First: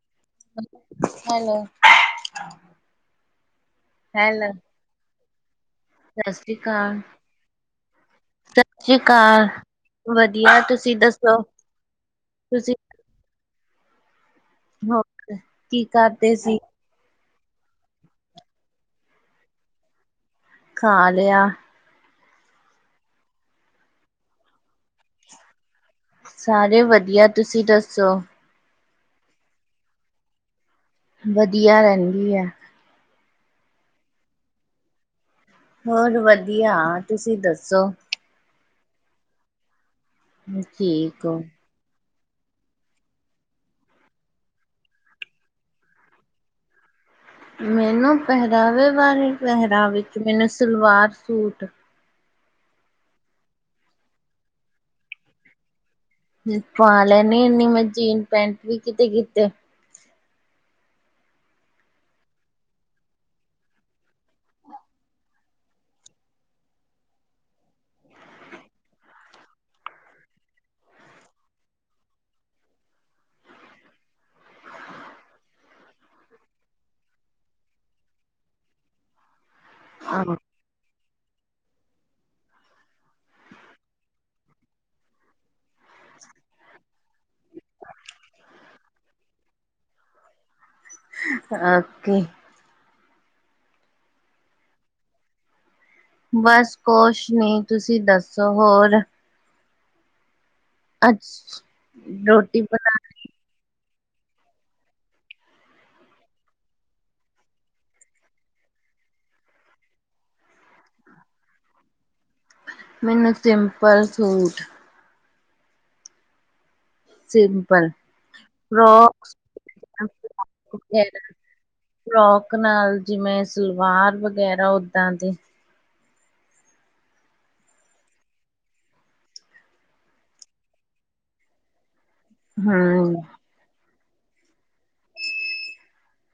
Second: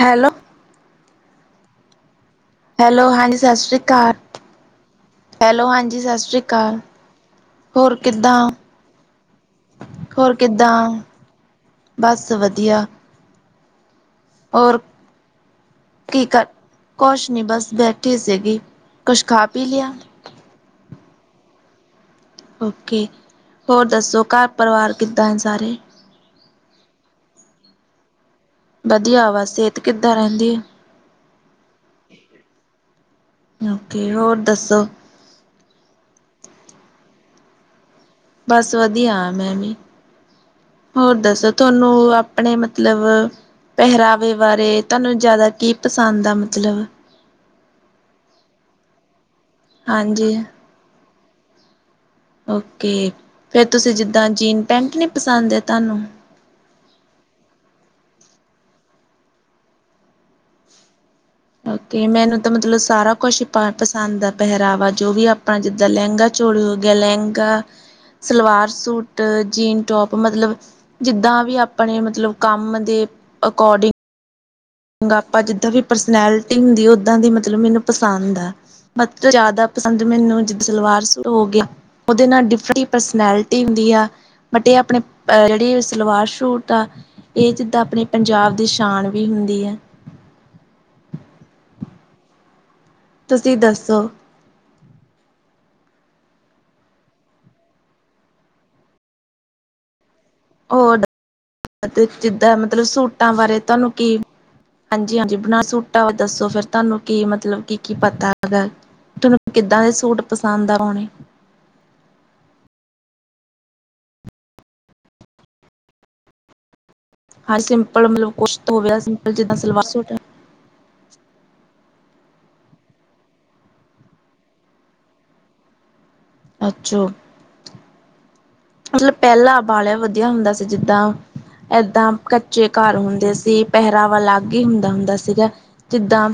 Hello hello. Hello, ਹਾਂਜੀ ਸ਼ਾਸਰੀ ਕਾਲ। ਹੈਲੋ ਹੈਲੋ ਹਾਂਜੀ ਸਤਿ ਸ਼ਾਸਰੀ ਸ੍ਰੀ ਕਾਲ। ਅਕਾਲ ਹੋਰ ਕਿੱਦਾਂ- ਸਤਿ ਸ਼੍ਰੀ ਅਕਾਲ ਹੋਰ ਵਧੀਆ ਕਿੱਦਾਂ ਤੁਸੀਂ ਓ? ਦੱਸੋ ਬਸ ਤੁਸੀਂ ਵਧੀਆ। ਹੋਰ ਕੀ ਕਰਦੇ ਠੀਕ ਆ। ਸੀ ਕੋਛ, ਨੀ ਬਸ ਬੈਠੀ ਸੀਗੀ, ਕੁਛ ਖਾ ਪੀ ਲਿਆ। ਖਾ ਲਿਆ। ਓਕੇ ਹੋਰ ਦੱਸੋ, ਘਰ ਪਰਿਵਾਰ ਕਿੱਦਾਂ ਆ ਸਾਰੇ ਸਾਰੇ ਵਧੀਆ, ਤੁਸੀਂ ਦੱਸੋ। ਵਧੀਆ ਵਾ ਸਿਹਤ ਕਿੱਦਾਂ ਰਹਿੰਦੀ ਆ। ਵਧੀਆ ਰਹੰਦੀ ਅ। ਓਕੇ, ਹੋਰ ਦੱਸੋ। ਹੋਰ ਵਧੀਆ ਤੁਸੀਂ ਦੱਸੋ। ਬਸ ਵਧੀਆ ਆ ਮੈਂ ਵੀ ਹੋਰ ਠੀਕ ਹੋ ਦੱਸੋ। ਤੁਹਾਨੂੰ ਆਪਣੇ ਮਤਲਬ ਪਹਰਾਵੇ ਬਾਰੇ ਤੁਹਾਨੂੰ ਜਾਦਾ ਕੀ ਪਸੰਦ ਆ ਮਤਲਬ ਮੈਨੂੰ ਪਹਿਰਾਵੇ ਵਾਰੇ ਪਹਿਰਾਵੇਂ ਚ ਵਿੱਚ ਹਾਂਜੀ। ਮੈਨੂੰ ਸਲਵਾਰ ਸੂਟ। ਓਕੇ ਫਿਰ ਤੁਸੀਂ ਜਿੱਦਾਂ ਜੀਨ ਪੈਂਟ ਨੀ ਪਸੰਦ ਐ ਤੁਵਾਨੂੰ ਪਾ ਲੈਨੀ ਹੁਨੀ ਮੈਂ ਜੀਨ ਪੈਂਟ ਵੀ ਕਿਤੇ ਕਿਤੇ। ਓਕੇ ਮੈਨੂੰ ਤਾਂ ਮਤਲਬ ਸਾਰਾ ਕੁਛ ਹੀ ਪਸੰਦ ਆ ਪਹਿਰਾਵਾ ਜੋ ਵੀ ਆਪਾ ਜਿੱਦਾਂ ਲਹਿੰਗਾ ਚੋਲੀ ਹੋ ਗਿਆ lehenga, salwar suit, jean top ਮਤਲਬ ਜਿੱਦਾਂ ਵੀ ਆਪਣੇ ਮਤਲਬ ਕੰਮ ਦੇ ਅਕੋਰਡਿੰਗ ਆਪਾਂ ਜਿੱਦਾਂ ਵੀ ਪਰਸਨੈਲਿਟੀ ਹੁੰਦੀ ਓਦਾਂ ਦੀ ਮਤਲਬ ਮੈਨੂੰ ਪਸੰਦ ਅ। ਮਧ ਤੋਂ ਜਾਦਾ ਪਸੰਦ ਮੈਨੂੰ ਜ ਸਲਵਾਰ ਸੂਟ ਹੋ ਗਿਆ ਉਦੇ ਨਾਲ ਡਿਫਰਟ ਹੁੰਦੀ ਆ। ਬਟ ਇਹ ਆਪਣੇ ਜੇੜੀ ਸਲਵਾਰ ਸ਼ੁਟ ਆ। ਇਹ ਜਿੱਦਾਂ ਆਪਣੇ ਪੰਜਾਬ ਦੀ ਸ਼ਾਨ ਵੀ ਹੁੰਦੀ ਐ। ਓਕੇ ਤੁਸੀ ਦੱਸੋ। ਬਸ ਕੋਛ ਨੀ ਤੁਸੀਂ ਦੱਸੋ ਹੋਰ ਓਡ ਅੱਜ ਤੇ ਜਿੱਦਾਂ ਰੋਟੀ ਮਤਲਬ ਬਣਾ ਸੂਟਾਂ ਬਾਰੇ ਤਾਂਨੂੰ ਕੀ ਹਾਂਜੀ ਹਾਂਜੀ ਬਣਾ ਸੂਟਾ ਦਾ ਦਸੋ ਫਿਰ ਤੁਹਾਨੂੰ ਕੀ ਮਤਲਬ ਕੀ- ਕੀ ਪਤਾ ਹੈਗਾ? ਤੈਨੂੰ ਕਿੱਦਾਂ ਦੇ ਸੂਟ ਪਸੰਦ ਆ ਪਉਣੇ। ਮੈਨੂੰ ਸਿੰਪਲ ਸੂਟ। ਹਾਂ ਸਿੰਪਲ ਮਤਲਬ ਕੁਛ ਤਾਂ ਹੋ ਗਿਆ। ਸਿੰਪਲ ਜਿੱਦਾਂ ਸਲਵਾਰ ਸੂਟ, ਯੇਸ ਫਰੋਕ ਨਾਲ ਜਿਵੇਂ ਸਲਵਾਰ ਵਗੈਰਾ ਓਦਾਂ ਦੇ, ਆਜੋ, ਮਤਲਬ ਪਹਿਲਾ ਬਾਲਿਆ ਵਧੀਆ ਹੁੰਦਾ ਸੀ। ਜਿੱਦਾਂ ਏਦਾਂ ਕੱਚੇ ਘਰ ਹਮ ਹੁੰਦੇ ਸੀ। ਪਹਿਰਾਵਾ ਅਲੱਗ ਹੀ ਹੁੰਦਾ ਹੁੰਦਾ ਸੀਗਾ ਜਿੱਦਾਂ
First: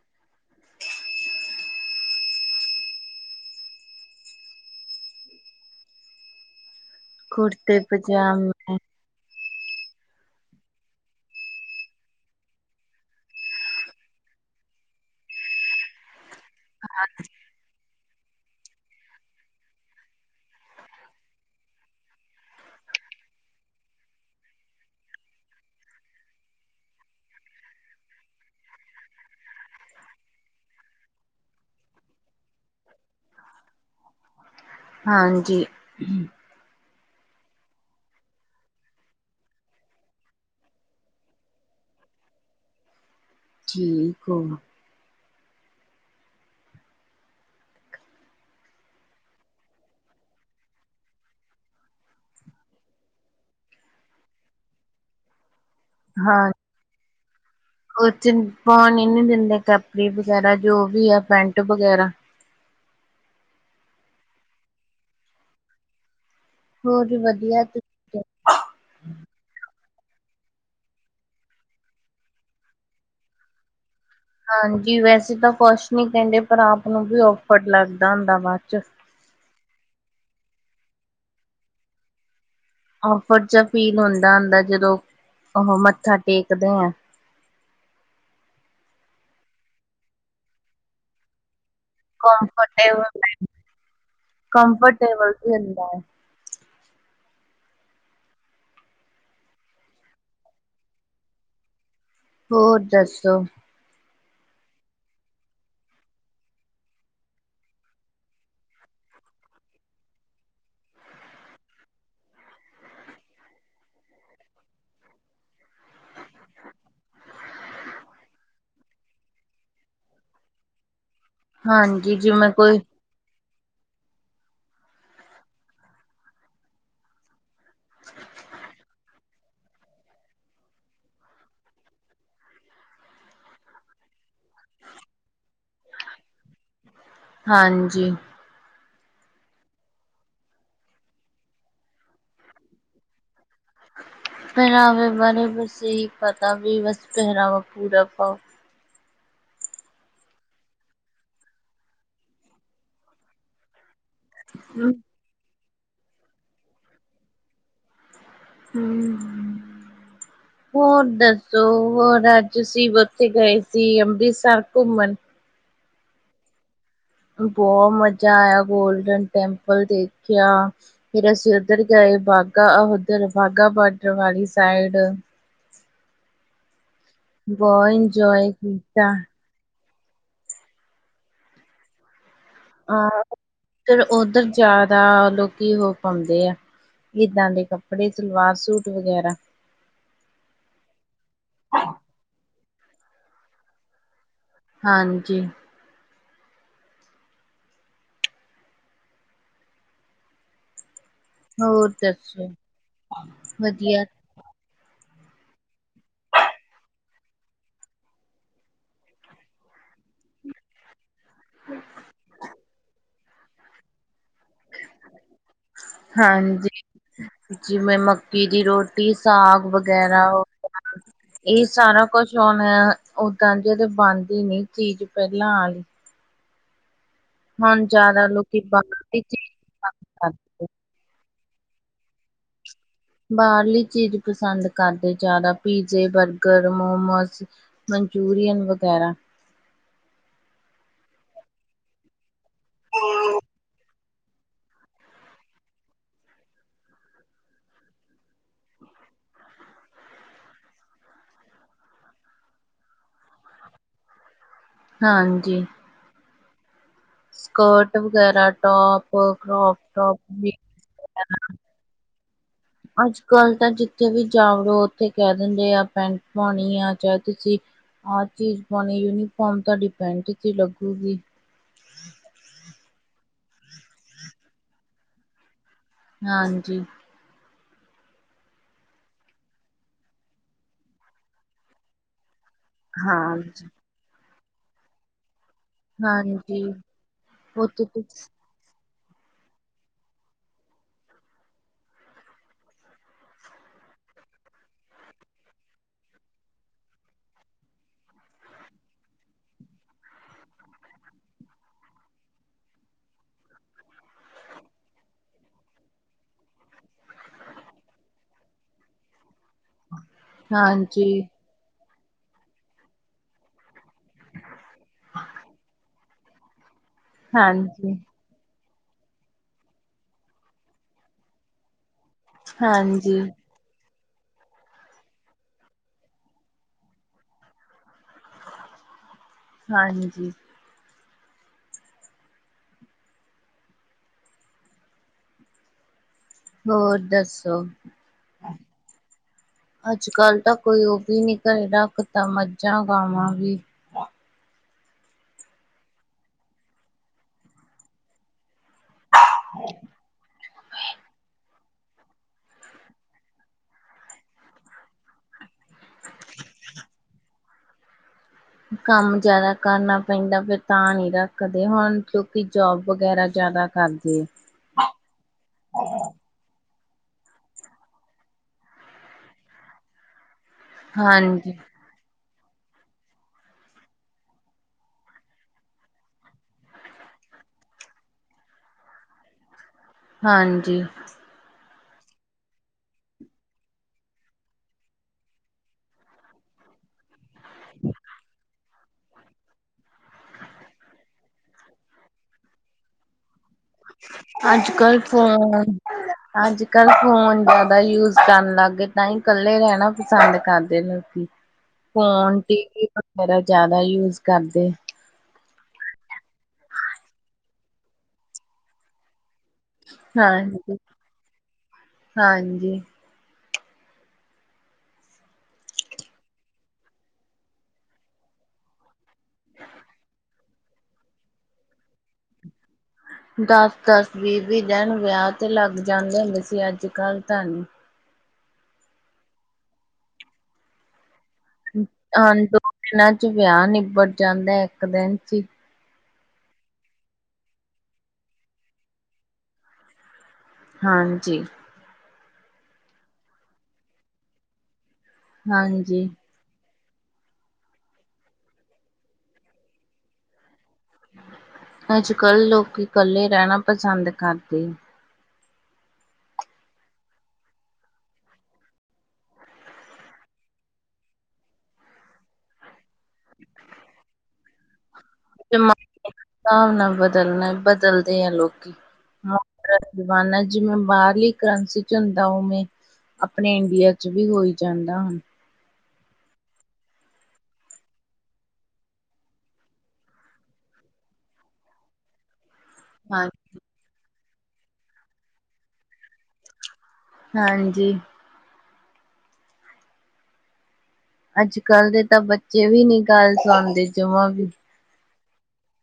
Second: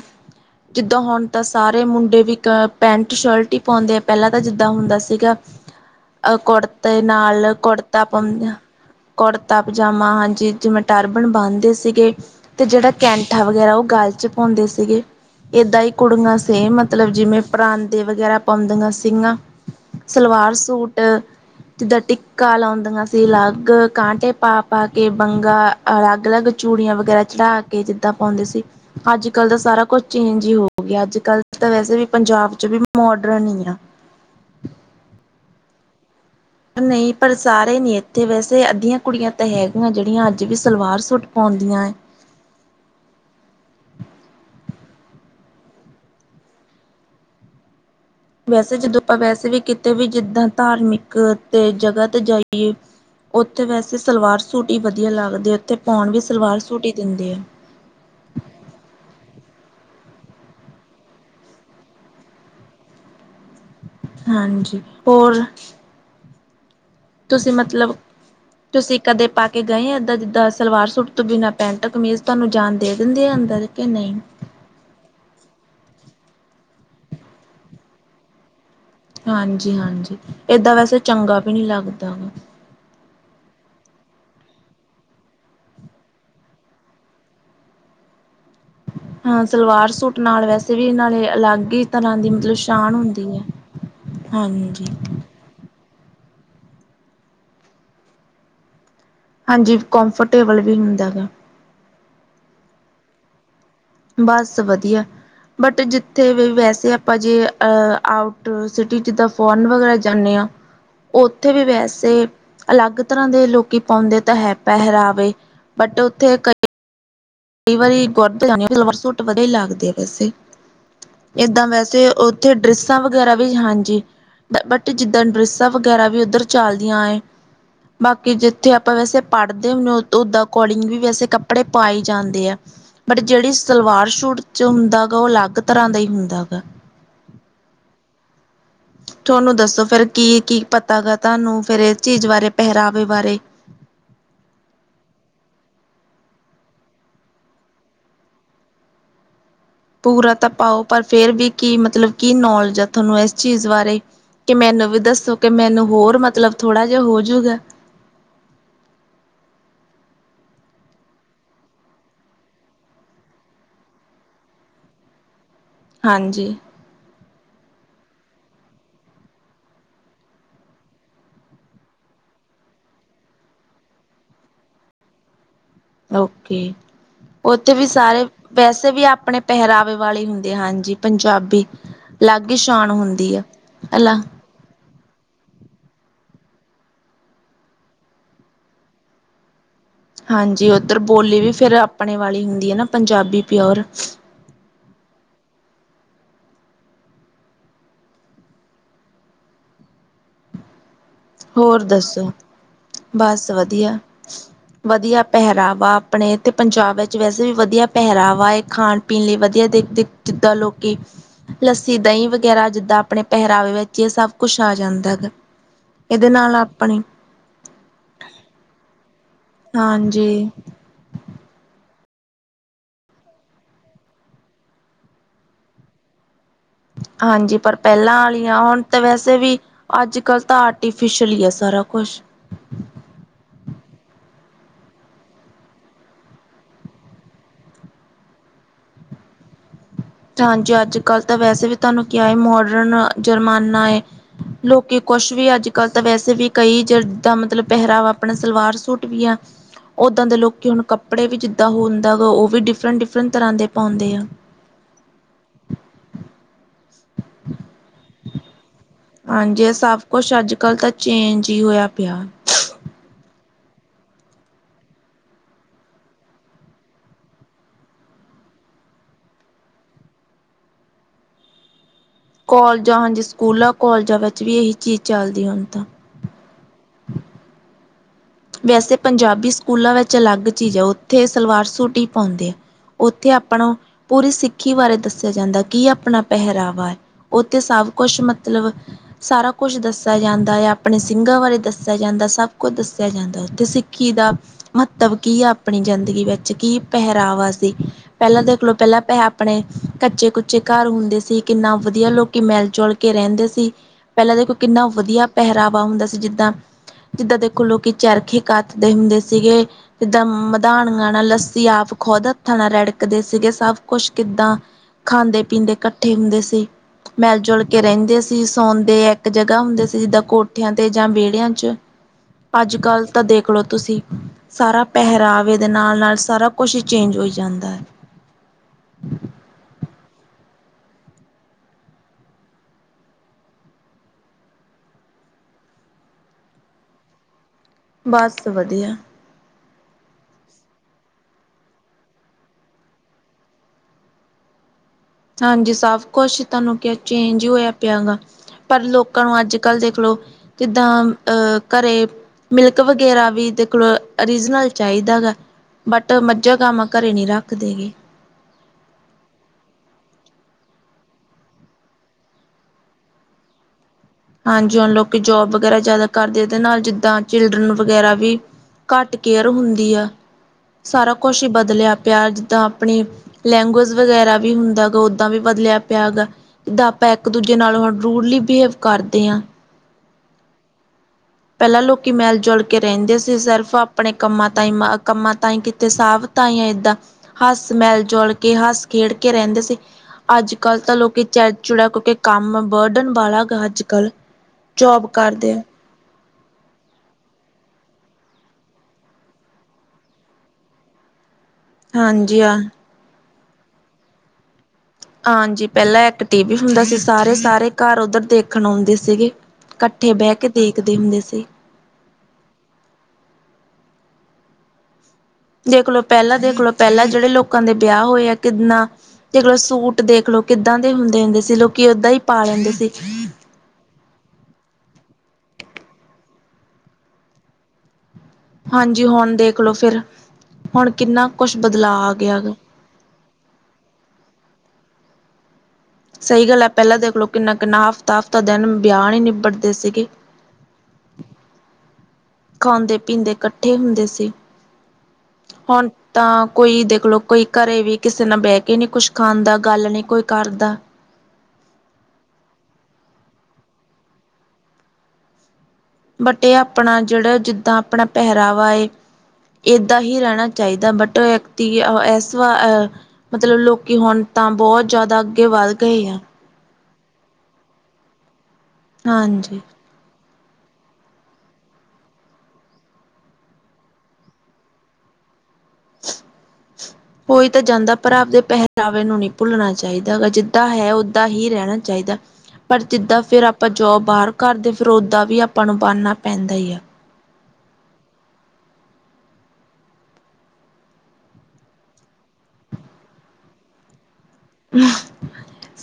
ਜਿੱਦਾਂ ਹੁਣ ਤਾਂ ਸਾਰੇ ਮੁੰਡੇ ਵੀ ਪੈਂਟ ਸ਼ਰਟ ਹੀ ਪਾਉਂਦੇ ਆ ਪਹਿਲਾਂ ਤਾਂ ਜਿੱਦਾਂ ਹੁੰਦਾ ਸੀਗਾ ਅ ਕੁੜਤੇ ਨਾਲ ਕੁੜਤੇ ਕੁੜਤਾ ਪਾਉਂਦਾ, ਪਜਾਮੇ ਕੁੜਤਾ ਪਜਾਮਾ ਹਾਂਜੀ ਜਿਵੇਂ ਟਰਬਨ ਬੰਨਦੇ ਸੀਗੇ ਅਤੇ ਜਿਹੜਾ ਕੈਂਠਾ ਵਗੈਰਾ ਉਹ ਗਲ 'ਚ ਪਾਉਂਦੇ ਸੀਗੇ ਇੱਦਾਂ ਹੀ ਕੁੜੀਆ ਸੇਮ ਮਤਲਬ ਜਿਵੇਂ ਪਰਾਂਦੇ ਵਗੈਰਾ ਪਾਉਂਦੀਆਂ ਸੀਗੀਆਂ ਸਲਵਾਰ ਸੂਟ ਜਿੱਦਾਂ ਟਿੱਕਾ ਲਾਉਂਦੀਆਂ ਸੀ ਅਲੱਗ ਕਾਂਟੇ ਪਾ ਪਾ ਕੇ ਵੰਗਾਂ ਅਲੱਗ ਅਲੱਗ ਚੂੜੀਆਂ ਵਗੈਰਾ ਚੜਾ ਕੇ ਜਿੱਦਾਂ ਪਾਉਂਦੇ ਸੀ। ਅੱਜ ਕੱਲ੍ਹ ਦਾ ਸਾਰਾ ਕੁਛ ਚੇਂਜ ਹੀ ਹੋ ਗਿਆ। ਅੱਜ ਕੱਲ ਤਾਂ ਵੈਸੇ ਵੀ ਪੰਜਾਬ ਚ ਵੀ ਮੋਡਰਨ ਹੀ ਆ। ਹਾਂਜੀ, ਨਹੀਂ ਪਰ ਸਾਰੇ ਨ ਇੱਥੇ ਵੈਸੇ ਅੱਧੀਆਂ ਕੁੜੀਆਂ ਤਾਂ ਹੈਗੀਆਂ ਜਿਹੜੀਆਂ ਅੱਜ ਵੀ ਸਲਵਾਰ ਸੂਟ ਪਾਉਂਦੀਆਂ ਏ। ਠੀਕ ਆ, ਵੈਸੇ ਜਦੋਂ ਆਪਾਂ ਵੈਸੇ ਵੀ ਕਿਤੇ ਵੀ ਜਿੱਦਾਂ ਧਾਰਮਿਕ ਤੇ ਜਗ੍ਹਾ ਤੇ ਜਾਈਏ, ਉੱਥੇ ਵੈਸੇ ਸਲਵਾਰ ਸੂਟ ਹੀ ਵਧੀਆ ਲੱਗਦੇ। ਉੱਥੇ ਪਾਉਣ ਵੀ ਹਾਂ ਸਲਵਾਰ ਸੂਟ ਹੀ ਦਿੰਦੇ ਆ। ਉਹ ਚ ਪਾਉਣ ਹੀ ਨੀ ਦਿੰਦੇ ਕੇਪਰੀ ਵਗੈਰਾ ਜੋ ਵੀ ਹੈ ਪੈਂਟ ਵਗੈਰਾ, ਹਾਂਜੀ ਹੋਰ ਹੋਰ ਤੁਸੀਂ ਵਧੀਆ ਮਤਲਬ ਤੁਸੀਂ ਤੁਸੀਂ ਕਦੇ ਪਾ ਕੇ ਗਏ ਆ ਏਦਾਂ ਜਿੱਦਾਂ ਸਲਵਾਰ ਸੂਟ ਤੋਂ ਬਿਨਾਂ ਪੈਂਟ ਕਮੀਜ਼ ਤੁਹਾਨੂੰ ਜਾਣ ਦੇ ਦਿੰਦੇ ਆ ਅੰਦਰ ਕਿ ਨਹੀਂ, ਹਾਂਜੀ ਵੈਸੇ ਤਾਂ ਕੁਸ਼ ਨੀ ਕਹਿੰਦੇ ਪਰ ਆਪ ਨੂੰ ਵੀ ਔਫਰਡ ਲੱਗਦਾ ਹੁੰਦਾ ਬਾਅਦ ਚ ਹਾਂਜੀ, ਹਾਂਜੀ ਏਦਾਂ ਵੈਸੇ ਚੰਗਾ ਵੀ ਨਹੀ ਲੱਗਦਾ। ਆਫਰ ਚ ਕੀ ਹੁੰਦਾ ਹੁੰਦਾ ਜਦੋਂ ਉਹ ਮੱਥਾ ਟੇਕਦੇ ਆ ਹਾਂ ਸਲਵਾਰ ਸੂਟ ਨਾਲ ਵੈਸੇ ਵੀ ਇਹ ਨਾਲੇ ਅਲੱਗ ਹੀ ਤਰ੍ਹਾਂ ਦੀ ਮਤਲਬ ਸ਼ਾਨ ਹੁੰਦੀ ਕੰਫਰਟੇਬਲ ਹੈ ਹਾਂਜੀ ਨੀਂਦ ਏ, ਹਾਂਜੀ ਕੋਮਫਰਟੇਬਲ ਵੀ ਹੁੰਦਾ ਹੈਗਾ, ਹੋਰ ਦੱਸੋ। ਬਸ ਵਧੀਆ ਬਟ ਜਿੱਥੇ ਵੀ ਵੈਸੇ ਆਪਾਂ ਜੇ ਆਊਟ ਸਿਟੀ ਜਿਦਾਂ ਫੋਰਨ ਵਗੈਰਾ ਜਾਨੇ ਆ ਉਥੇ ਵੀ ਵੈਸੇ ਅਲੱਗ ਤਰ੍ਹਾਂ ਦੇ ਲੋਕੀ ਪਾਉਂਦੇ ਤਾਂ ਹੈ ਪਹਿਰਾਵੇ। ਬਟ ਉੱਥੇ ਕਈ ਕਈ ਵਾਰੀ ਕੁਰਤੇ ਪਜਾਮੇ ਹੀਂ ਸਲਵਾਰ ਸੂਟ ਵਧੀਆ ਹੀ ਲੱਗਦੇ ਵੈਸੇ ਇਦਾਂ ਵੈਸੇ ਹਾਂਜੀ ਜਿਵੇਂ ਉਥੇ ਕੋਈ ਡਰਿਸਾਂ ਵ ਗੇਰਾ ਵੀ ਹਾਂਜੀ ਬਟ ਜਿੱਦਾਂ ਡਰੇਸਾ ਵਗੈਰਾ ਵੀ ਉਧਰ ਚੱਲਦੀਆਂ ਹੈ, ਬਾਕੀ ਜਿੱਥੇ ਆਪਾਂ ਵੈਸੇ ਪੜ੍ਹਦੇ ਹੁੰਦੇ ਓਦਾਂ ਅਕੋਰਡਿੰਗ ਵੀ ਵੈਸੇ ਕੱਪੜੇ ਪਾਏ। ਜਾਂਦੇ ਆ ਬਟ ਜਿਹੜੀ ਸਲਵਾਰ ਸੂਟ ਚ ਹੁੰਦਾ ਉਹ ਅਲੱਗ ਤਰ੍ਹਾਂ ਦਾ ਹੀ ਹੁੰਦਾ ਹੈਗਾ, ਹਾਂਜੀ ਤੁਹਾਨੂੰ ਦੱਸੋ ਫੇਰ ਕੀ ਕੀ ਪਤਾ ਹੈਗਾ ਤੁਹਾਨੂੰ ਇਸ ਚੀਜ਼ ਬਾਰੇ ਪਹਿਰਾਵੇ ਬਾਰੇ, ਪਿਹਰਾਵੇ ਬਾਰੇ ਤੁਸੀ ਪਤਾ ਵੀ ਬਸ ਪਹਿਰਾਵਾ ਪੂਰਾ ਪਾਉ ਪੂਰਾ ਤਾਂ ਪਾਓ ਪਰ ਫੇਰ ਵੀ ਕੀ ਮਤਲਬ ਕੀ ਨੌਲਜ ਆ ਥੋਂਨੂੰ ਏਸ ਚੀਜ਼ ਬਾਰੇ ਤੇ ਮੈਨੂੰ ਹਮ ਵੀ ਦੱਸੋ ਕਿ ਮੈਨੂੰ ਹੋਰ ਮਤਲਬ ਥੋੜਾ ਜਾ ਹੋਜੂਗਾ। ਹੂੰ-ਹੂੰ [inaudible] ਹੋਰ ਦੱਸੋ ਹੋਰ ਅੱਜ ਅਸੀ ਉੱਥੇ ਗਏ ਸੀ ਅੰਮ੍ਰਿਤਸਰ ਘੁੰਮਣ ਹਾਂਜੀ। ਬੋ ਮਜਾ ਆਇਆ ਗੋਲਡਨ ਟੈਂਪਲ ਦੇਖਿਆ ਫੇਰ ਅਸੀਂ ਉਧਰ ਗਏ ਬਾਘਾ ਉਧਰ ਬਾਘਾ ਬਾਰਡਰ ਵਾਲੀ ਸਾਈਡ ਓਕੇ ਉੱਥੇ ਵੀ ਬਹੁਤ ਸਾਰੇ ਇੰਜੋਏ ਵੈਸੇ ਵੀ ਕੀਤਾ ਆਪਣੇ ਪਹਿਰਾਵੇ ਵਾਲੇ ਹੁੰਦੇ ਹਾਂਜੀ ਪੰਜਾਬੀ ਅਲੱਗ ਈ ਸ਼ਾਨ ਹੁੰਦੀ ਆ ਅਲਾ ਜਾਦਾ ਲੋਕੀ ਓਹ ਪਾਉਂਦੇ ਆ ਏਦਾਂ ਦੇ ਕੱਪੜੇ ਸਲਵਾਰ ਸੂਟ ਵਗੈਰਾ ਹਾਂਜੀ ਆਈਧਰ ਬੋਲੀ ਵੀ ਫਿਰ ਆਪਣੇ ਵਾਲੀ ਹੁੰਦੀ ਆ ਨਾ ਪੰਜਾਬੀ ਪਿਓਰ ਹਾਂਜੀ ਹੋਰ ਦੱਸੋ? ਬਸ ਵਧੀਆ। ਵਧੀਆ ਪਹਿਰਾਵਾ ਆਪਣੇ ਤੇ ਪੰਜਾਬ ਵਿੱਚ ਵੈਸੇ ਵੀ ਵਧੀਆ ਪਹਿਰਾਵਾ ਏ ਖਾਣ-ਪੀਣ ਲਈ ਵਧੀਆ ਦੇ-ਦੇ ਜਿੱਦਾਂ ਲੋਕੀ ਲੱਸੀ, ਦਈ ਵਗੈਰਾ ਜਿੱਦਾਂ ਆਪਣੇ ਪਹਿਰਾਵੇ ਵਿੱਚ ਏ ਸਭ ਕੁੱਛ ਆ ਜਾਂਦਾ ਗਾ। ਇਹਦੇ ਨਾਲ ਆਪਣੇ ਹਾਂਜੀ ਜਿਵੇਂ ਮੱਕੀ ਦੀ ਰੋ ਟੀ ਸਾਗ ਵਗੈਰਾ ਹਾਂਜੀ, ਹੋਗਿਆ ਏ ਸਾਰਾ ਕੁਛ ਹੁਣ ਓਦਾਂ ਜ ਤਾਂ ਬਣਦੀ ਨੀ ਚੀਜ਼ ਪੈਲਾਂ ਆਲੀ। ਹਾਂਜੀ ਪਰ ਹੁਣ ਪੈਲਾਂ ਜ਼ਿਆਦਾ ਆਲੀਆਂ ਲੋਕੀ ਹੁਣ ਤੇ ਬਾਹਰ ਦੀ ਵੈਸੇ ਚੀਜ਼ ਵੀ ਅੱਜ ਪਸੰਦ ਕੱਲ੍ਹ ਤਾਂ ਕਰਦੇ ਆਰਟੀਫਿਸ਼ਲ ਈ ਆ ਸਾਰਾ ਕੁਛ। ਬਾਰਲੀ ਚੀਜ਼ ਪਸੰਦ ਕਰਦੇ ਜਾਦਾ ਪੀਜ਼ੇ, ਬਰਗਰ, ਮੋਮੋਜ ਮਨਚੂਰੀਅਨ ਵਗੈਰਾ ਹਾਂਜੀ ਅੱਜ-ਕੱਲ੍ਹ ਤਾਂ ਵੈਸੇ ਵੀ ਤੁਹਾਨੂੰ ਕਿਆ ਏ ਮੋਡਰਨ ਜੁਰਮਾਨਾ ਏ ਲੋਕੀ ਕੁਛ ਵੀ ਅੱਜ ਕੱਲ ਤਾਂ ਵੈਸੇ ਵੀ ਕਈ ਜਿਦਾ ਮਤਲਬ ਪਹਿਰਾਵਾ ਆਪਣਾ ਸਲਵਾਰ ਸੂਟ ਵੀ ਆ ਓਦਾਂ ਦੇ ਲੋਕੀ ਹੁਣ ਕੱਪੜੇ ਵੀ ਜਿੱਦਾਂ ਹੁੰਦਾ ਗਾ ਓ ਵੀ ਡਿਫਰੈਂਟ-ਡਿਫਰੈਂਟ ਤਰ੍ਹਾਂ ਦੇ ਪੋਂਦੇ ਆ। ਹਾਂਜੀ। ਕੋਟ ਵਗੈਰਾ ਟੋਪ। ਹਾਂਜੀ ਏ ਕਰੋਪ ਸਭ ਟੋਪ ਕੁੱਛ ਵੀ ਅੱਜ-ਕੱਲ ਤਾਂ ਚੇਂਜ ਈ ਹੋਇਆ ਪਿਆ। ਅੱਜ-ਕੱਲ ਤਾਂ ਜਿੱਥੇ ਵੀ ਜਾਵਡੋ ਓਥੇ ਕੈ ਦਿੰਦੇ ਆ ਪੈਂਟ ਪੋਣੀ ਆ ਜਾਂ ਤੁਸੀਂ ਆ ਚੀਜ਼ ਪੋਣੀ ਯੂਨੀਫਾਰਮ ਤੁਹਾਡੀ ਪੈਂਟ ਚ ਈ ਲੱਗੂਗੀ। ਕੋਲਜਾਂ ਹਾਂਜੀ ਸਕੂਲਾਂ, ਕੋਲਜਾਂ ਵਿੱਚ ਵੀ ਏਹੀ ਚੀਜ਼ ਚੱਲਦੀ ਹੁਣ ਤਾਂ। ਹਾਂਜੀ। ਵੈਸੇ ਪੰਜਾਬੀ ਸਕੂਲਾਂ ਵਿੱਚ ਅਲੱਗ ਚੀਜ਼ ਆ ਓਥੇ ਸਲਵਾਰ ਸੂਟ ਈ ਪਾਉਂਦੇ ਆ। ਉੱਥੇ ਹਾਂਜੀ ਆਪਣਾ ਪੂਰੀ ਸਿੱਖੀ ਬਾਰੇ ਦੱਸਿਆ ਜਾਂਦਾ ਕੀ ਆਪਣਾ ਹਾਂਜੀ ਪਹਿਰਾਵਾ ਓ ਤੇ ਉੱਥੇ ਸਭ ਕੁਛ ਤੁਸ- ਮੰਤ ਕੀ ਮਤਲਬ ਸਾਰਾ ਕੁਛ ਦੱਸਿਆ ਜਾਂਦਾ ਯਾ ਆਪਣੇ ਸਿੰਘਾਂ ਬਾਰੇ ਦੱਸਿਆ ਜਾਂਦਾ ਸਭ ਕੁਛ ਦੱਸ ਆ ਜਾਂਦਾ ਓਥੇ ਸਿੱਖੀ ਦਾ ਮਹੱਤਵ ਕੀ ਆ ਆਪਣੀ ਜ਼ਿੰਦਗੀ ਵਿੱਚ ਕੀ ਪਹਿਰਾਵਾ ਸੀ ਪੈਲਾਂ ਦੇਖਲੋ ਪੈਲਾਂ ਪ ਆਪਣੇ ਕੱਚੇ-ਕੁੱਚੇ ਘਰ ਹੁੰਦੇ ਸੀ ਕਿੰਨਾ ਵਧੀਆ ਲੋ ਕੀ ਮਿਲ ਜੁਲ ਕੇ ਰੈਂਦੇ ਸੀ ਪੈਲਾਂ ਦੇਖੋ ਕਿੰਨਾ ਵਧੀਆ ਪਹਿਰਾਵਾ ਹੁੰਦਾ ਸੀ ਜਿੱਦਾਂ ਜਿੱਦਾਂ ਦੇਖੋ ਲੋਕੀ ਚਰਖੇ ਕੱਤਦੇ ਹੁੰਦੇ ਸੀਗੇ, ਜਿੱਦਾਂ ਮਧਾਨੀਆ ਹਾਂਜੀ ਨਾਲ ਲੱ ਸੀ ਆਪ ਖੁਦ ਹੱਥਾਂ ਨਾਲ ਰਿੜਕਦੇ ਸੀਗੇ ਸਭ ਕੁੱਛ ਕਿੱਦਾਂ ਖਾਂਦੇ-ਪੀਂਦੇ ਕ ਠੇ ਹੁੰਦੇ ਸੀ ਮਿਲ-ਜੁਲ ਕੇ ਹਾਂਜੀ ਰੈਂਦੇ ਤੇ ਸੌਂਦੇ ਏਕ ਜਗ੍ਹਾ ਹੁੰਦੇ ਸੀ ਜਿੱਦਾਂ ਕੋਠਿਆਂ ਤੇ ਜਾਂ ਵੇੜੇਆਂ ਚ ਅੱਜ ਕੱਲ੍ਹ ਹਾਂਜੀ ਤਾਂ ਦੇਖ ਲਓ ਤੁਸੀਂ ਸਾਰਾ ਪਹਿਰਾਵੇ ਦੇ ਨਾਲ -ਨਾਲ ਸਾਰਾ ਕੁਛ ਈ ਚੇਂਜ ਹੋਈ ਜਾਂਦਾ। ਹਾਂਜੀ। ਹੋਰ ਦੱਸੋ? ਬਸ ਵੱਧੀਆ। ਅੱਜ ਕੱਲ੍ਹ ਤਾਂ ਕੋਈ ਓ ਵੀ ਨੀ ਘਰੇ ਰੱਖਦਾ ਮੱਝਾਂ ਗਾਵਾਂ ਵੀ ਹਾਂਜੀ ਸਾਭ ਕੋਛ ਤਾਨੂੰ ਕੇਆ ਚੇਂਜ ਹੋਇਆ ਪੇਆ ਵਾ। ਪਰ ਲੋਕਾਂ ਨੂੰ ਅੱਜ- ਕੱਲ੍ਹ ਦੇਖ ਲਓ ਕਿਦਾਂ ਅ ਘਰੇ ਮਿਲਕ ਵਗੈਰਾ ਵੀ ਦੇਖ ਲਓ ਉਰਿਜਨਲ ਚਾਈਦਾ ਹੈਗਾ। ਬਟ ਮੱਝਾ ਗਾਂਵਾ ਘਰੇ ਨੀ ਰੱਖਦੇ ਹੈਗੇ। ਕੰਮ ਜਾਦਾ ਕਰਨਾ ਪੈਂਦਾ ਫਿਰ ਤਾਂ ਨਈ ਰੱਖਦੇ ਹੁਣ ਕਿਉਂਕਿ ਜੋਬ ਵਗੈਰਾ ਜ਼ਾਦਾ ਕਰਦੇ ਆ। ਹਾਂਜੀ ਹੁਣ ਲੋਕੀ ਜੋਬ ਵਗੈਰਾ ਜ਼ਾਦਾ ਕਰਦੇ ਤੇ ਨਾਲ ਜਿੱਦਾਂ ਚਿਲਡਰਨ ਵਗੈਰਾ ਵੀ ਘੱਟ ਕੇਅਰ ਹੁੰਦੀ ਆ ਸਾਰਾ ਕੁਛ ਈ ਹਾਂਜੀ ਬਦਲੇਆ ਪਿਆ ਜਿੱਦਾਂ ਆਪਣੀ ਲੈਂਗੂਏਜ ਵਗੈਰਾ ਵੀ ਹੁੰਦਾ ਗਾ ਓਦਾਂ ਵੀ ਬਦਲਿਆ ਪਿਆ ਹੈਗਾ। ਜਿੱਦਾਂ ਆਪਾਂ ਇੱਕ ਦੂਜੇ ਨਾਲ ਹੁਣ ਰੂਡਲੀ ਬਿਹੇਵ ਕਰਦੇ ਆ। ਹਾਂਜੀ। ਪੇਲਾਂ ਲੋਕੀ ਮੇਲ ਜੁਲ ਕੇ ਰੇਂਦੇ ਸੀ ਸਿਰਫ਼ ਆਪਣੇ ਕੰਮਾਂ ਤ ਕੰਮਾਂ ਤਾਈ ਕਿਤੇ ਸਾਬ ਤਾਂ ਈ ਏਦਾਂ ਹੱਸ ਮੇਲ ਜੋਲ ਕੇ ਹੱਸ ਖੇਡ ਕੇ ਰੇਂਦੇ ਸੀ ਅੱਜ- ਕੱਲ ਤਾਂ ਲੋਕੀ ਚੜ ਚੁੜਾ ਕਿਉਂਕਿ ਕੰਮ ਬਰਡਨ ਵਾਲਾ ਹੈਗਾ। ਅੱਜ- ਕੱਲ ਅੱਜ ਕੱਲ ਜੋਬ ਕਰਦੇ ਆ। ਫੋਨ ਅੱਜ -ਕੱਲ੍ਹ ਫੋਨ ਜਾਦਾ ਯੂਜ ਕਰਨ ਲੱਗ ਗਏ ਤਾਂ ਈ ਕੱਲੇ ਰੈਣਾ ਪਸੰਦ ਕਰਦੇ ਲੋਕੀ। ਹਾਂਜੀ ਫੋਨ, ਟੀ ਹਾਂ -ਵੀ ਵਗੈਰਾ ਜ਼ਾਦਾ ਯੂਜ ਕਰਦੇ ਆ। ਹਾਂਜੀ ਪੇਲਾਂ ਇੱਕ ਟੀ -ਵੀ ਹੁੰਦਾ ਸੀ ਸਾਰੇ -ਸਾਰੇ ਘਾਰ ਓਧਰ ਦੇਖਣ ਆਉਂਦੇ ਸੀਗੇ। ਇਕੱਠੇ ਬੈ ਕੇ ਹਾਂਜੀ ਦੇਖਦੇ ਹੁੰਦੇ ਸੀ। ਹਾਂਜੀ। ਦੇਖਲੋ ਪੇਲਾਂ ਦੇਖ ਲੋ ਪੇਲਾਂ ਜੇੜੇ ਲੋਕਾਂ ਦੇ ਵਿਆਹ ਹੋਏ ਆ ਕਿੰਨਾ ਦੇਖਲੋ ਸੂਟ ਦੇਖਲੋ ਕਿੱਦਾਂ ਦੇ ਹੁੰਦੇ- ਹੁੰਦੇ ਸੀ ਲੋਕੀ ਓਦਾਂ ਈ ਪਾ ਲੈਂਦੇ ਸੀ। ਦਸ- ਦਸ ਵੀਹ- ਵੀਹ ਦਿਨ ਵਿਆਹ ਤੇ ਲੱਗ ਜਾਂਦੇ ਹੁੰਦੇ ਸੀ ਅੱਜ ਕੱਲ ਤਾਂ ਨੀ। ਹਾਂਜੀ ਹੁਣ ਦੇਖਲੋ ਫਿਰ ਹੁਣ ਕਿੰਨਾ ਕੁਛ ਬਦਲਾਅ ਆ ਗਿਆ ਗਾ। ਦੋ ਦਿਨਾਂ ਚ ਵਿਆਹ ਨਿੱਬੜ ਜਾਂਦੇ ਇੱਕ ਦਿਨ ਚ ਈ। ਸਈ ਗੱਲ ਐ ਪੇਲਾਂ ਦੇਖਲੋ ਕਿੰਨਾ -ਕਿੰਨਾ ਹਫ਼ਤਾ- ਹਫ਼ਤਾ ਦੇਨ ਵਿਆਹ ਨੀ ਨਿਬੜਦੇ ਸੀਗੇ। ਹਾਂਜੀ। ਖਾਂਦੇ- ਪੀਂਦੇ ਕੱਠੇ ਹੁੰਦੇ ਸੀ ਹੁਣ ਹਾਂਜੀ ਤਾਂ ਕੋਈ ਦੇਖਲੋ ਕੋਈ ਘਰੇ ਵੀ ਕਿਸੇ ਨਾਲ ਬੈ ਕੇ ਨਈ ਕੁਛ ਖਾਂਦਾ ਗੱਲ ਨੀ ਕੋਈ ਕਰਦਾ ਅੱਜ- ਕੱਲ੍ਹ ਲੋਕੀ ਕੱਲੇ ਰੈਣਾ ਪਸੰਦ ਕਰਦੇ ਆ। ਬਟ ਏ ਆਪਣਾ ਜੇੜਾ ਜਿੱਦਾਂ ਆਪਣਾ ਪੈਹਰਾਵਾ ਏ ਏਦਾਂ ਹੀ ਰੈਣਾ ਚਾਈਦਾ ਬਟ ਵਿਅਕਤੀ ਅ ਏਸ ਵਾਰ ਅ ਮਤਲਬ ਲੋਕੀ ਹੁਣ ਤਾਂ ਬੋਤ ਜ਼ਾਦਾ ਅੱਗੇ ਵੱਧ ਜ਼ਮਾਨੇ ਗਏ ਦੇ ਆ। ਹਿਸਾਬ ਨਾਲ ਬਦਲਣਾ ਬਦਲਦੇ ਆ ਲੋਕੀ, ਹਾਂਜੀ। ਹੋਰ ਜ਼ਮਾਨਾ ਜਿਵੇਂ ਬਾਹਰਲੀ ਕਰੰਸੀ ਚ ਹੁੰਦਾ ਉਵੇਂ ਆਪਣੇ ਇੰਡੀਆ ਚ ਵੀ ਹੋਈ ਜਾਂਦਾ ਹੁਣ। [inaudible] ਔਈ ਤਾਂ ਜਾਂਦਾ ਪਰ ਆਪਦੇ ਪਹਿਰਾਵੇ ਨੂੰ ਨਈ ਭੁੱਲਣਾ ਚਾਹੀਦਾ ਹੈਗਾ ਜਿੱਦਾ ਹੈ ਓਦਾ ਹੀ ਰਹਿਣਾ ਚਾਈਦਾ। ਪਰ ਜਿੱਦਾ ਹਾਂ ਫਿਰ ਆਪਾ ਜੌਬ ਬਾਰ ਕਰਦੇ ਫਿਰ ਓਦਾ ਵੀ ਆਪਾਂ ਨੂੰ ਬਣਨਾ ਪੈਂਦਾ ਈ ਆ। ਹਾਂਜੀ। ਅੱਜ ਕੱਲ ਦੇ ਤਾਂ ਬੱਚੇ ਵੀ ਨੀ ਗੱਲ ਸੁਨਦੇ ਜਮਾ ਵੀ।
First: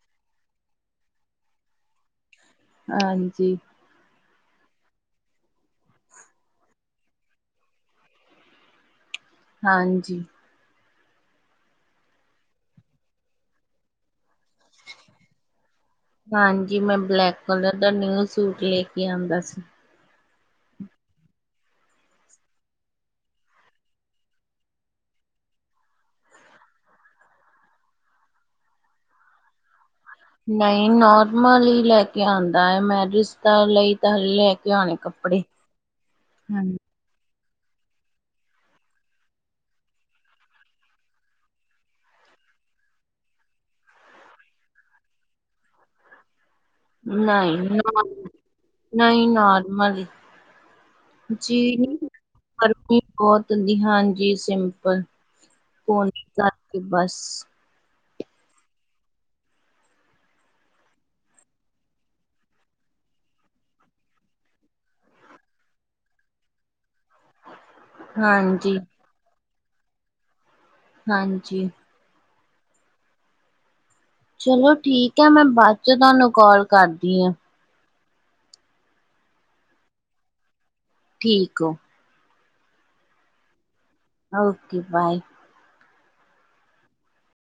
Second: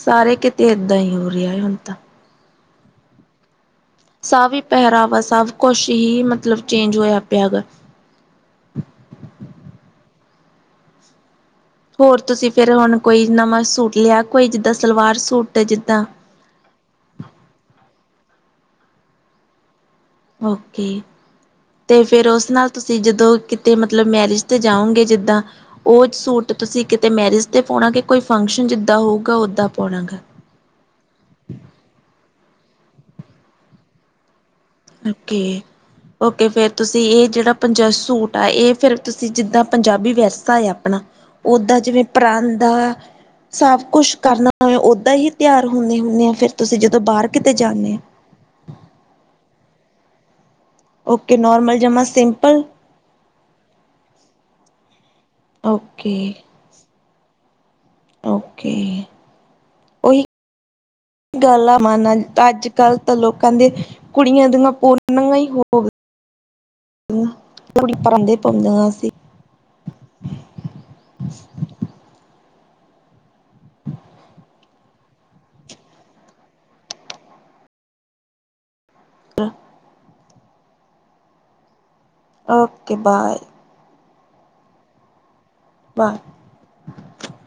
ਸਾਰੇ ਕਿਤੇ ਏਦਾਂ ਈ ਹੋ ਰਿਹਾ ਹੁਨ ਤਾਂ। ਹਾਂਜੀ। ਸਾਵੀ ਪਹਿਰਾਵਾ ਸਬ ਕੁਛ ਹੀ ਮਤਲਬ ਚੇਂਜ ਹੋਇਆ ਪਿਆ ਵ। ਹਾਂਜੀ। ਹੋਰ ਤੁਸੀਂ ਫੇਰ ਹੁਣ ਕੋਈ ਨਵਾਂ ਸੂਟ ਲਿਆ ਕੋਈ ਜਿੱਦਾ ਸਲਵਾਰ ਸੂਟ ਤੇ ਜਿੱਦਾ ਹਾਂਜੀ ਮੈਂ ਬਲੈਕ ਕਲਰ ਦਾ ਨਿਊ ਸੂਟ ਲੈ ਕੇ ਆਂਦਾ ਸੀ। ਔਕੇ। ਤੇ ਫੇਰ ਉਸ ਨਾਲ ਤੁਸੀਂ ਜਦੋਂ ਕਿਤੇ ਮਤਲਬ ਮੈਰਿਜ ਤੇ ਜਾਔਗੇ ਜਿੱਦਾ ਔ ਸੂਟ ਤੁਸੀਂ ਕਿਤੇ ਮੈਰਿਜ ਤੇ ਪਾਉਣਾ ਕੇ ਕੋਈ ਫੰਕਸ਼ਨ ਜਿੱਦਾ ਹੋਊਗਾ ਓਦਾ ਪਾਉਣਾ ਹੈਗਾ। ਨਈ ਨੋਰਮਲ ਹੀ ਲੈ ਕੇ ਆਂਦਾ ਐ ਮੈਰਿਜ ਦਾ ਲਈ ਤਾਂ ਹਲੇ ਲੈ ਕੇ ਆਉਣੇ ਕੱਪੜੇ ਔਕੇ-ਔਕੇ ਫੇਰ ਹਾਂਜੀ ਤੁਸੀਂ ਤੇ ਐ ਜੇੜਾ ਪੰਜਸ ਸੂਟ ਐ ਫਿਰ ਤੁਸੀਂ ਜਿੱਦਾ ਪੰਜਾਬੀ ਵਿਰਸਾ ਏ ਆਪਣਾ ਔਦਾ ਜਿਵੇਂ ਪਰਾਂਦਾ ਸਵ ਕੁਛ ਕਰਨਾ ਓਦਾ ਹੀ ਤਿਆਰ ਹੁੰਨੇ-ਹੁੰਨੇ ਔ ਫੇਰ ਤੁਸੀਂ ਜਦੋਂ ਬਾਹਰ ਕਿਤੇ ਜਾਨੇ ਔ। ਨਈ ਨੋਰਮਲ ਈ ਓਕੇ ਜੀ ਨੋਰਮਲ ਜਮਾ ਸਿੰਪਲ [unintelligible] ਬੋਤ ਨੀ ਹਾਂਜੀ ਸਿੰਪਲ ਪੋਨੀ ਓਕੇ ਕਰਕੇ ਬਸ। ਔਕੇ ਔਈ ਗਾਲਾਂ ਮਨਨ ਅੱਜ ਕੱਲ੍ਹ ਤਾਂ ਲੋਕਾਂ ਦੇ ਕੁੜੀਆਂ ਦੀਆਂ ਪੋਨੀਆ ਹੀ ਹੋ [unintelligible] ਪਰਾਂਦੇ ਹਾਂਜੀ ਪਾਉਂਦੀਆਂ ਸੀਂ। ਹਾਂਜੀ। ਚਲੋ ਠੀਕ ਏ ਮੈਂ ਬਾਦ 'ਚ ਤੁਆਨੂੰ ਕਾਲ ਕਰਦੀ ਆ। [unintelligible] ਠੀਕ ਔ। Okay bye. Okay bye. ਬਾ